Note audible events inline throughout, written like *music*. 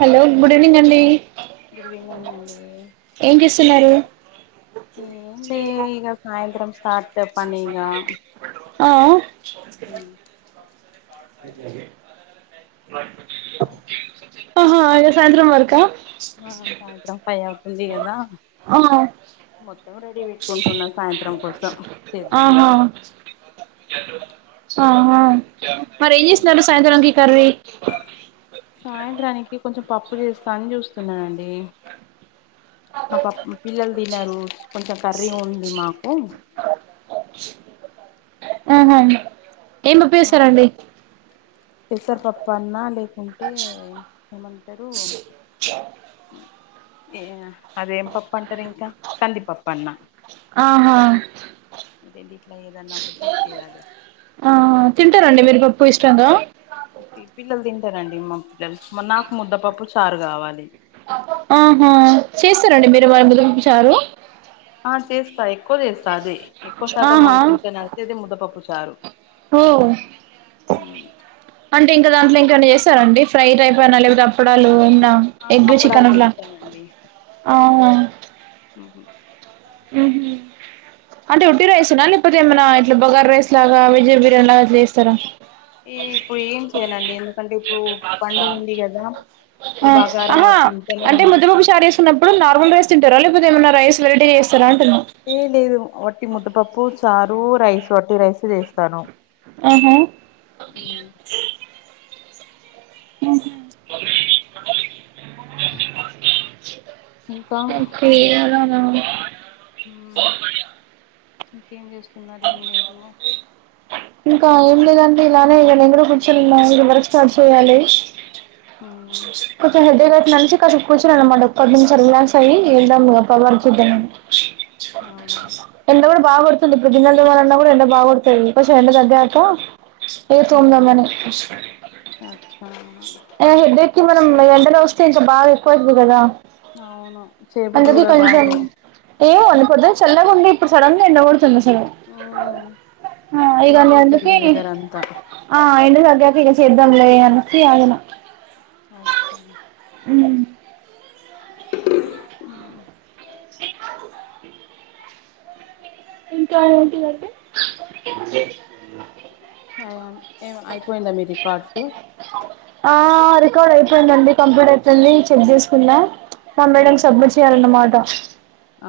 hello good evening అండి good evening అండి ఏం చేస్తున్నారు ఏన్ ఇగ సాయంత్రం స్టార్ట్ పని ఇగ ఆ ఆహా సాయంత్రం వరకా అహ సాయంత్రం ఫైవ్ అవుతుంది కదా ఆ మొత్తం రెడీ పెట్టుకుంటున్నాం సాయంత్రం కోసం చేద్దాం ఆహా అనేసి ఆహా మరి ఏం చేస్తున్నారు సాయంత్రంకి కర్రీ సాయంత్రానికి కొంచెం పప్పు చేస్తాని చూస్తున్నానండి మా పప్పు పిల్లలు తినరు కొంచెం కర్రీ ఉంది మాకు ఆహా ఏం పప్పు చేస్తారండి పెసర్ పప్పన్న లేకుంటే ఏమంటారు ఆ ఏ అదేం పప్ప అంటారు ఇంకా కందిపప్ప అన్న ఆహా ఈ రెండిట్లో ఏదైనా ఒకటి చేయాలి పోయిస్స్ట్రాంగ్గా పిల్లలు తింటారండి మా పిల్లలు నాకు ముద్దపప్పు చారు కావాలి ఆహా చేస్తారండి మీరు వళదింపూచారు ఆ చేస్తా ఎక్కువ చేస్తా అదే ఎక్కువ శాతం ఆహా మం కించ నడిచేదే అదే ముద్దపప్పుచారు ఓ అన్ టె ఇంక దాంట్లో ఇంకమనా చేశారండి ఫ్రైడ్ టైప్ అయిన లేకపోతే అప్పడాలు ఆ ఎగ్ అప్పడాలు చికెన్ అట్ల చేస్తానండి ఆ ఉహు ఉ హు అంటే ఒట్టి రైస్నా లేకపోతే ఏమైనా ఇట్లా బగార రైస్ లాగా వెజి బిర్యానీ లాగా ఇట్లా చేస్తారా ఏ ఇప్పుడు ఏం చెయలండి ఎందుకంటే ఇప్పుడు పండుగ ఉంది కదా ఆ ఇప్పుడు ఆహా బగారంగా తింటనే అంటే ముద్ద పప్పు షారు చేస్తున్నప్పుడు నార్మల్ రైస్ తింటార లేక్ పోతే ఏమైన్నా రైస్ వెరైటీ చేస్తారా అంటున్నా ఏ లేదు వట్టి ముద్దపప్పు చారు రైస్ వట్టి రైస్ చేస్తాను ఆహ ఇంకా ఒకే అలానా ఇంకేం చేస్తున్నారు ఏం లేదు ఇంకా ఏం లేదంటే ఇలానే ఇగ నెన్ కూడ కూర్చుని ఉన్న ఇది వర్క్ స్టార్ట్ చేయాలి కొంచం హెడేక్ అట్ల ఉంటే కాసేపు కూర్చున్న అనమాట కాసేపు రిలాక్స్ అయి చేద్దాం ఇగ వర్క్ చేద్దాం అవునా ఎండ కూడా బాగాపడుతుంది ఇప్పుడు గిన్నెల్ తోమాలన్నా కూడా ఎండ బాగ పడుతుంది కొంచం ఎండ తగ్గినాక ఏ తో ఉండమని అచ్చా ఎ హెడేక్ కి మనం ఎండలో వస్తే ఇంకా బాగా ఎక్కువ అయ్యిద్ది కదా అవును చేయబుద్ధి అందుకీ కూడా కొంచం కాదు ఏమో పోద్దున్న చల్లగుంది ఇప్పుడు సడెన్ గా ఎండ కోడు ఆ ఆ ఇగ నువ్ అందుకె అంతా ఆ ఎండ తగ్గాక చేద్దంలే అనేసి ఆగిన అచ్చా ఊ ఆ ఇంకా ఏంటిదంటే ఏమ అయిపోయిందా మీ రికార్డ్సు ఐపోయిందండి కంప్యూటర్ కెళ్ళి చెక్ చేసుకున్నా మా మేడం మ్మ్ కి సబ్మిట్ చేయాలన్నమాట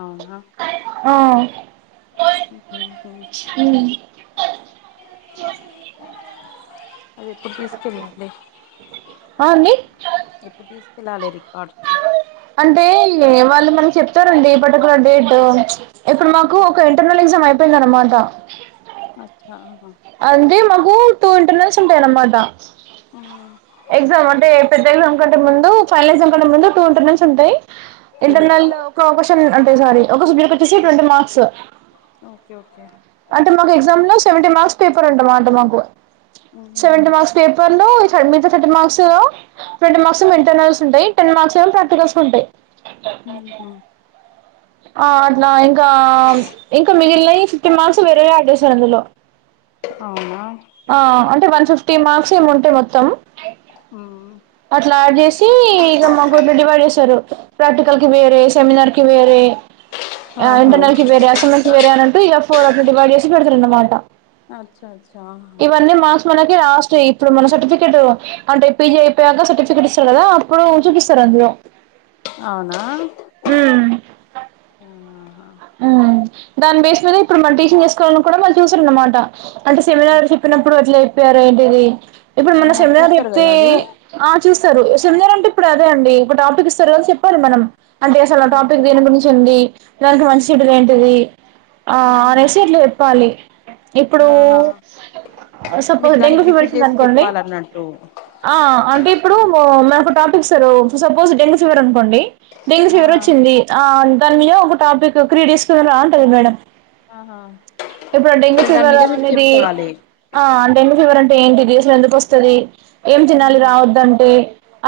అవునా ఆ ఊ అదే ఎప్పుడు తీసుకెళ్లింది ఆ అండి ఫిలాలే రికార్డు అంటే వాళ్ళు మనకి చెప్తారండి పర్టికులర్ డేట్ ఇప్పుడు మాకు ఓకే ఒక ఇంటర్నల్ ఎగ్జామ్ అయిపో అయిపోయిందన్నమాట అచ్చా అహ అంటే మాకు టూ ఇంటర్నల్స్ ఉంటాయన్నమాట ఆ ఎగ్జామ్ అంటే పెద్ద ఎగ్జామ్ కంటే ముందు ఫైనల్ ఎగ్జామ్ కంటే ముందు టూ ఇంటర్నల్స్ ఉంటయ్ ఇంటర్నల్ ఒక క్వషన్ అంటే సారీ ఒక సబ్జెక్ట్ వచ్చేసి ట్వంటీ మార్క్స్ ఓకే ఓకే అంటే మాకు ఎగ్జామ్ లో సెవెంటీ మార్క్స్ కని ఉంట అంట మాకు సెవెంటీ మార్క్స్ పేపర్ లో సబ్మిచస్ థర్టీ మార్క్స్ లో ట్వంటీ మార్క్స్ ఏమో ఇంటర్నల్స్ ఉంటాయ్ టెన్ మార్క్స్ ఏమో ప్రాక్టిల్స్ కి ఉంటాయ్ అహ ఆ అట్లా ఇంకా ఇంకా మిగిలినయి ఫిఫ్టీన్ మార్క్స్ వేరే గా యాడ్ చేస్తారు అందులో అవునా ఆ అంటే వన్ ఫిఫ్టీ మార్క్స్ ఏమో ఉంటాయ్ మొత్తం అట్లా యాడ్ చేసి ఇగ మాకు ఇట్ల డివైడ్ చేస్తరు వేరే సెమినార్ వేరే ఆహా ఇంటర్నల్ కి వేరే అసైన్లకు వేరే అన్నట్టు ఇగ ఫోర్ అట్ డివైడ్ చేసి పెడతారు అన్నమాట అచ్చచ్చ అహ ఇవన్నీ మార్క్స్ మనకి లాస్ట్ ఇప్పుడు మన సర్టిఫికెట్ అంటే పిజి అయిపోయాక సర్టిఫికట్ ఇస్తారు కదా అప్పుడు చూపిస్తారు అందరు అవునా దాని బేస్ మీద ఇప్పుడు మనం టీచింగ్ చేసుకోవాలని కూడా మళ్ళీ చూసారన్నమాట అంటే సెమినార్ చెప్పినప్పుడు ఎట్ల ఎప్పారు ఏంటిది ఇప్పుడు మన ఆహా సెమినార్ చూస్తారు చెప్తే కదా అది ఆ చూస్తారు సెమినార్రంటే ఇప్పుడు అదే అండి ఒక టాపిక్ ఇస్తారు చెప్పాలి మనం అంటే అసలు టాపిక్ అచ్చా దేని గురించి ఉంది దానికి మంచి చెడులు ఏంటిది ఆ ఆహా అనేసి ఇట్ల చెప్పాలి ఇప్పుడు ఆహా సపోజ్ మీరు దానికి డెంగ్యూ ఫీవర్ రిపీట్ చేసి వచ్చిందనుకోండి చెప్పాలన్నట్టు ఆ అంటే ఇప్పుడు మో మనకు ఒక టాపిక్ ఇస్తారు సపోజ్ డెంగ్యూ ఫీవర్ అనుకోండి డెంగ్యూ ఆ ఫీవర్ వచ్చింది ఆ దాని మీద ఒక టాపిక్ క్రీడేస్కులాంటది మేడం ఆహా ఇప్పుడు డెంగ్యూ దాని ఫీవర్ మీద మీరు అనేది చెప్పాలి ఆ డెంగ్యూ ఫీవర్ అన్ ఏంటిది అసలు ఎందుకు వస్తది ఏం తినాలి ఉహు రావదంటె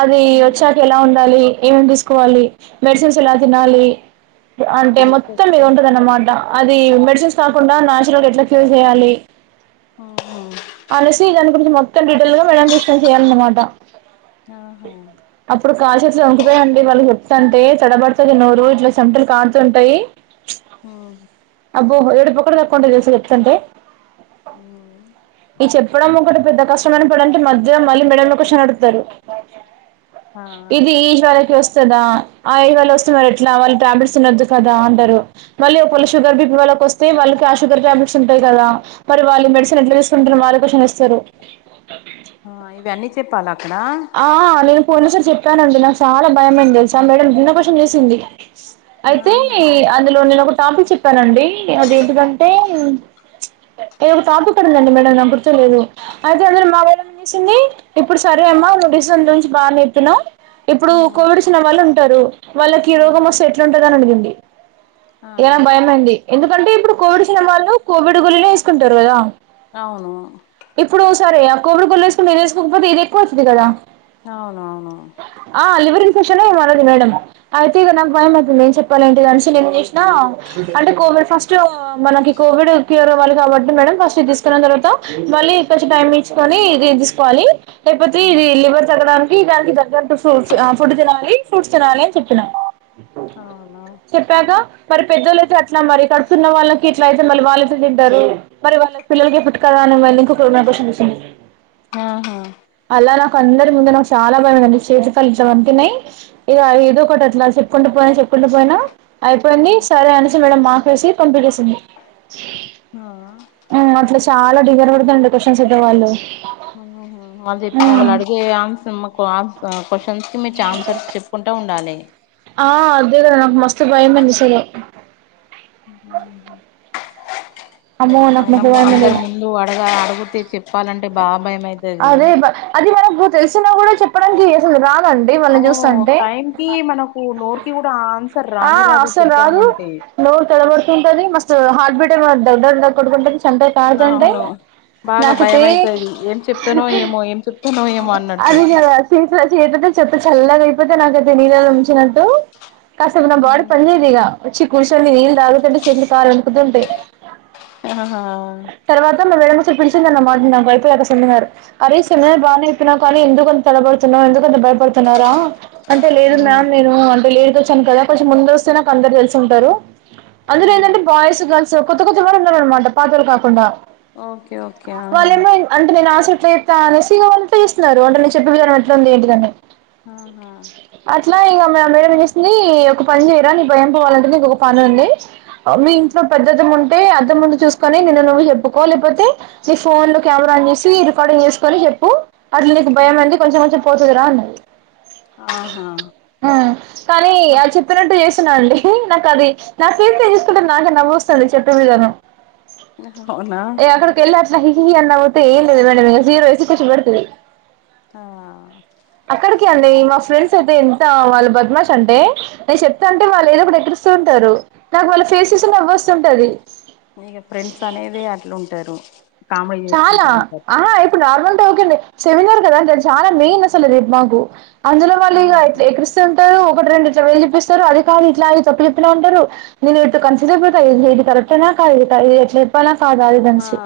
అది ఆహా వచ్చాక ఎలా ఉండాలి ఏమేం తీసుకోవాలి మెడిసిన్స్ ఎలా తినాలి అంటే మొత్తం అచ్చచ్చ మీది ఉంటదన్నమాట అది మెడిసిన్స్ కాకుండా న్యాచురల్ గా ఎట్లా క్యూర్ చేయాలి ఆహా అనేసి దాని గురించి మొత్తం డిటైల్గా మేడం కి ఎక్స్ప్లెయిన్ చేయాలన్నమాట అహ కాల్ చేతులు వంనుకుతాయండి వాళ్ళకి చెప్తాంటే తడబడుతది నోరు ఇట్లా చెంటలు కారుతుంటాయి ఉ అబ్బో ఏడ్పు ఒక్కటి తక్కువుంటుంటది తెల్సా చెప్తాంటే ఈ చెప్పడం ఒకటి పెద్ద కష్ చెప్పాళ్ళనుకోవాడికి మధ్య మళ్ళీ మిడ లో క్వషన్ అడుగుతారు ఆ ఇది ఈ జ్వరకి వస్ స్తద ఆ ఏజ్ వాళ్ళు వస్తున్నారు ఎట్లా వాళ్ళు టాబ్లెట్స్ తిన్నొద్దు కదా మళ్ళీ ఒకవేళ షుగర్ బి పి వాళ్ళకొస్తే వాళ్ళకి ఆ షుగర్ టాబ్లెట్స్ ఉంటాయి కదా మరి వాళ్ళ మెడిసిన్ ఎట్ల తీసుకుంటరు వాళ్ళే క్వషన్ ఎస్తరు ఆ ఇవి అన్ని చెప్పాలా అక్కడ ఆ నేను పోలీసులు చెప్పానండి నాకు చాలా భయమైంది తెలుసా మేడం నిన్నకోసం క్వషన్ చేసింది అయితే ఆహా అందులో నేను ఒక టాపిక్ చెప్పానండి అదేంటిదంటె ఏదో ఒక తాపిక్ అడిగిందండి మేడం నాక్ గుర్తులేదు అయితే అందుని మా వాళ్ళని పిల్చింది ఇప్పుడు సరే అమ్మా నువు డిసెంసన్ నుంచి బానే చెప్పినవ్ ఇప్పుడు ఉ కోవిడ్ వచ్చిన వాళ్ళు ఉంటారు వాళ్ళకి ఈ ఉ రోగం వస్తే ఎట్లుంటంది అని అడిగింది ఆ ఇరా భయమైంది ఎందుకంటే ఇప్పుడు కోవిడ్ చ్చిన వాళ్ళు కోవిడ్ గోలినే వేసుకుంటారు కదా అవును ఇప్పుడు సరే ఇగ కొలి గోలి వేస్కుని ఇది యెస్కొక పోతే ఇది ఎక్కువవుతది కదా అవునవును కుషను మారింది మేడం అయితే ఇగ నాకు భయం అవుతుంది ఏం చెప్పాలి ఏంటిది అనేసి ఏం చేసినా అంటే కో విడ్ ఫస్ట్లో మనకి కోవిడ్ క్యూర్ అవ్వాలి కాబట్టి మేడం ఫస్ట్ ఇది తీసుకున్న తర్వాత మళ్ళీ కొంచెం టైం ఇచ్చుకొని ఇది తీసుకోవాలి లేకపోతే ఇది లివర్ తగ్గడానికి దానికి తగ్గట్టు ఫు ఆ ఫుడ్ తినాలి ఫ్రూట్స్ తినాలి అని చెప్పిన అవునా చెప్పాక మరి పెద్దొలయితే అట్లా మరి కడుతున్న వాళ్ళకి ఇట్ల అయితే మళ్ళీ వాళ్ళు ఎట్ల తింటారు మరి వాళ్ళ పిల్లలకి ఎఫెక్ట్ కదా అని మళ్ళీ ఇంకొక క్వషన్ వేసింది ఆహా అందరి ముందు నాకు చాలా బాందండి చేతిఫలిలు ఇట్లా అంతన్నాయి ఇది ఏదో ఒకటి అట్లా చెప్పుకుంటూ పోయి చె కుం పోయినా అయిపోయింది సరే అనే మేడం మాపేసి కం ఉ ఆ అట్లా చాలా డిగ్గర పడుతుడి క్వశ్చన్స్ ఇద్ద వాళ్ళు వాళ్ళు చెప్పిన వాళ్ళు మ్మ్ అడిగే ఆన్సర్ మాకు క్వశ్చన్ మీరు చఛామ్సర్ చెప్పుకుంటా ఉండాలి ఆ అదే కదా నాకు మస్తు భయంమనిసలే ఉహ్ అమ్మో నాకు ఆయిన మస్తు భయమేంది అందరు ఇగ ముందు అడగా అడుగుతే చెప్పాలంటే బా అదే అది మనకు తెలిసిన కూడా చెప్పడానికి అసలు రా అవు టైం కి మనకు నోరు కి కూడా ఆన్స ఆ అసలు రాదు నోర్ తెడబర్తుంతది మస్ హార్ట్ బటే మ దొ ద ద్ కొడుకుంటంది సంటయి తాజంటయి అవును బాగా భయం నాటుతే అయితది ఏం చెప్తానో ఏమో ఏం చెప్తానో ఏమో అన్నట్టు అదిలా సట్ల చేతతే చెప్తే చల్లగా అయిపోతే నాకైతే నీళ్ళలో ఉంచినట్టు కాస్తపు నా బాడీ పనిచేదు ఇక వచ్చి కూర్చొని నీళ్ళు తాగుతుంటే చేతులు కాలు వంకుతుంటాయి ఆహా తర్వాత *unintelligible* అరే సెమినార్ బనే చెప్పినవే కానీ ఎందుకు తడబడుతున్నావ్ ఎందుకు భయపడుతున్నారా అంటే లేదు మ్యామ్ నేను అంటే లేదు చ్చాను కదా కొంచెం ముందు వస్తే నాకు అందరు తెలిసి ఉంటారు అందులో ఏంటంటే బాయ్స్ గర్ల్స్ సో కొత్త కొత్తవరు ఉన్నారు అనమాట పాత్రలు కాకుండా ఓకే ఓకే ఆహా ఎట్లయితే అనేసిగా వంటే ఇస్తున్నారు వంట నే చెప్పి విజాం ఎట్లా ఉంది ఏంటిదని ఆహా ఇలా ఇక మ మేడ చేసింది ఒక పని చేయరా నీ భయం పోవాలంటే నీకు ఒక పని ఉంది మీ ఇంట్లో పెద అద్దం ఉంటే అద్దం ముందు చూసుకొని నిన్ను నువ్వు చెప్పుకో లేకపోతే నీ ఫోన్ లో కమెరా ఆన్ చేసి రికార్డింగ్ చేసుకోని చెప్పు అట్లు నీకు భయం అనేది కొంచెం కొంచెం పోతదిరా ఉన్నాయి ఆహా కానీ ఆ చెప్పినట్టు చేసిన అండి నాకు అది నా సత తీసుకుంటే నాకే నవ్స్తుంది చెప్పే విధానం అవునా అక్కడికి వెళ్ళి హిహి అని నవుతే ఏం లేది మేడం ఇక జీరో వేసి ఖచి బడుతది ఆ అక్కడికి అండి మా ఫ్రెండ్స్ అయితే ఎంత వాళ్ళు బద్మాశ అంటే నేను చెప్తా వాళ్ళు ఏదో ఒక ఎక్రిస్తూ ఉంటారు నాకు వాళ్ళ ఫేస్ చూస్తే నవ్ వస్తుంటది ఇగ ఫ్రెండ్స్ అనేది అట్లుంటారు కామెడీ చాలా చేసుకుంటా ఉంటారు ఆహా ఇప్పుడు నార్మంట ఓకే అండి సెమినార్ కదా అంటే అది చాలా మెయిన్ అసలు రేపు మాకు అందులో వాళ్ళు ఇ ఆహా ఎక్క్రిస్తు ఉంటారు ఇటి రెండు చవలు చెప్పిస్తారు అది కానీ ఇట్లా అ తప్పు చెప్పినా ఉంటారు నేను ఎతే కన్సి అపోతాదిరెక్టనా కాదు కాట్ ఎప్పలా కాద ఆ అదనించి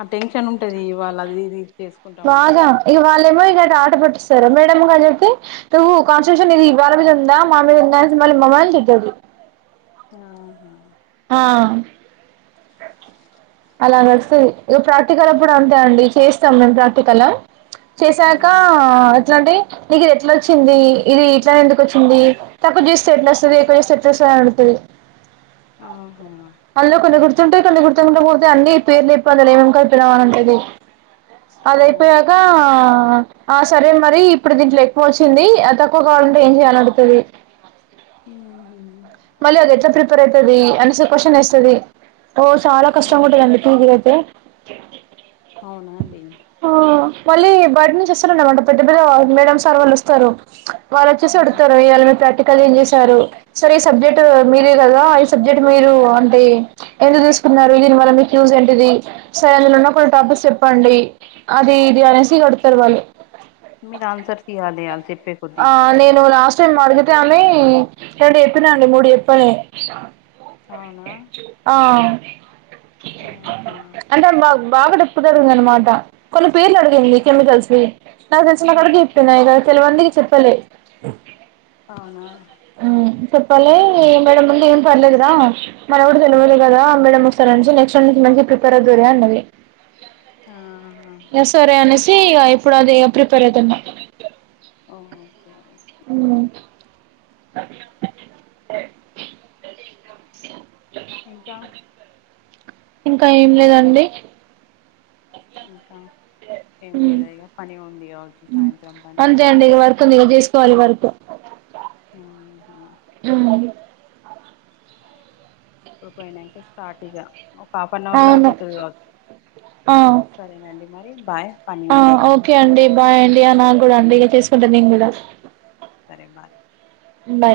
ఆ టెన్షన్ ఉంటది ఇవాళ అది ఇది చేసుకుంటా వాగ ఉంటే ఇక వాళ్ళేమో ఆట పట్టిస్తారు మేడమ్ కాని చెతే ను్ కాన్స్టిట్యూషన్ ఇది వాళ్ళ మీద ఉందా మా మీద ఉ మళ్ళీ మమ్మ తీడ్తది ఆహా ఆహ్ అలా నడుస్తది ఇగ ప్రాక్టికల్ అప్పుడు అంతా అండి చేస్తాం మేము ప్రాక్టికల చేశాకా ఉమ్ ఎట్లా అంటే నీకు ఇది ఎట్లా వచ్చింది ఇది ఇట్లనె ఎందుకు వచ్చింది తక్కువ చేస్తే ఎట్ల వస్తది ఎక్కువ చేస్తే ఎట్ల వస్త అని అడుగుతది ఆహ అందులో కొన్ని గుర్తుంటాయి కొన్ని గుర్తు ఉండక పోతాయి అన్ని పేర్లు చెప్పు అంటది అన్ని ఏం ఏం కలిపినవ అంటది ఆ అదైపోయకా ఆహ్ సరే మరి ఇప్పుడు దీంట్లో ఎక్కువ వచ్చింది తక్కువ కావాలంటే ఏం చెయాల అని అడుగుతది ఉహు మళ్ళీ అది ఎట్లా ప్రిపేర్ అయితది అనేసి క్వశ్చన్ వేస్తది ఓ చాలా కష్టంగా అవును ఉంటదండి పీజీ లో ఐతే అవునా అండి మళ్ళీ బయట నుంచి అస్సలు ఉండ దండి బయట నుండి వస్తరండి పెద్ద పెద మేడం సార్ వాళ్ళు వస్తారు వాళ్ళు వచ్చేసి ఆ అడుతారు ఇవాళ మీద ప్రాక్టికల్ ఏం చేశారు సర్ ఈ సబ్జెక్ట్ మీరే కదా సబ్జెక్ట్ మీరు అంటే ఎందుకు తీసుకున్నారు దీని వల్ల మీకు యూస్ ఏంటిది సో అందులో ఉన్న కొన్ని టాపిక్ చెప్పండి అది ఇది అనేసి అడుగుతారు వాళ్ళు మీరు ఆన్సర్ ఈయాలి వాలు చెప్పే కొద్దీ కొంచంమడిగితే అని రెండు ఎప్పిన అండి మూడు ఎప్పల్లె అవునా ఆ ఆహా అంటే మాకు బాగా దేఒత్గాడిగింది అనమాట కొన్ని పేర్లు అడిగింది కెమికల్స వి నాకు తెలిసిన ఆ అన్ని కాడికి చెప్పిన తేల్వంది చెప్పలే అవునా ఉమ్ చెప్పలే ఏ మేడం ఉండి పర్లేదు గా మన కూడా తెలువదు కదా మేడం వస్తరనిచి నెక్స్ట్ ఇయర్ నుంచి మంచిగా ప్రిపేర్ అవుదువులే అన్నది ఆహా ఇగ సరే అనేసి ఇగ ఇప్పుడు అది ప్రిపేర్ అవుతున్నా ఓహో ఒకే ఒకే ఉమ్ ఇంకా ఇంకా ఏం లేదండి ఇంకా ఏంలేదా ఇగ పని ఉంది కావచ్చు సాయంత్రం పని స్టార్ట్ చేస్ ట్వెల్వ్ వరకే ఆహా ఇప్పుడు పోయినాంక స్టార్ట్ ఇగ ఒక హాఫ్ అన్ అవర్లో అవును అయిపోతది కావచ్చు ఆ సరేనండి మరి బాయ్ పని ఆ ఉంది ఇగ ఓకే అండి బాయ్ అండి నాకు కూడా అండి ఇక చేసుకుంట నేను కూడా సరే బాయ్ బై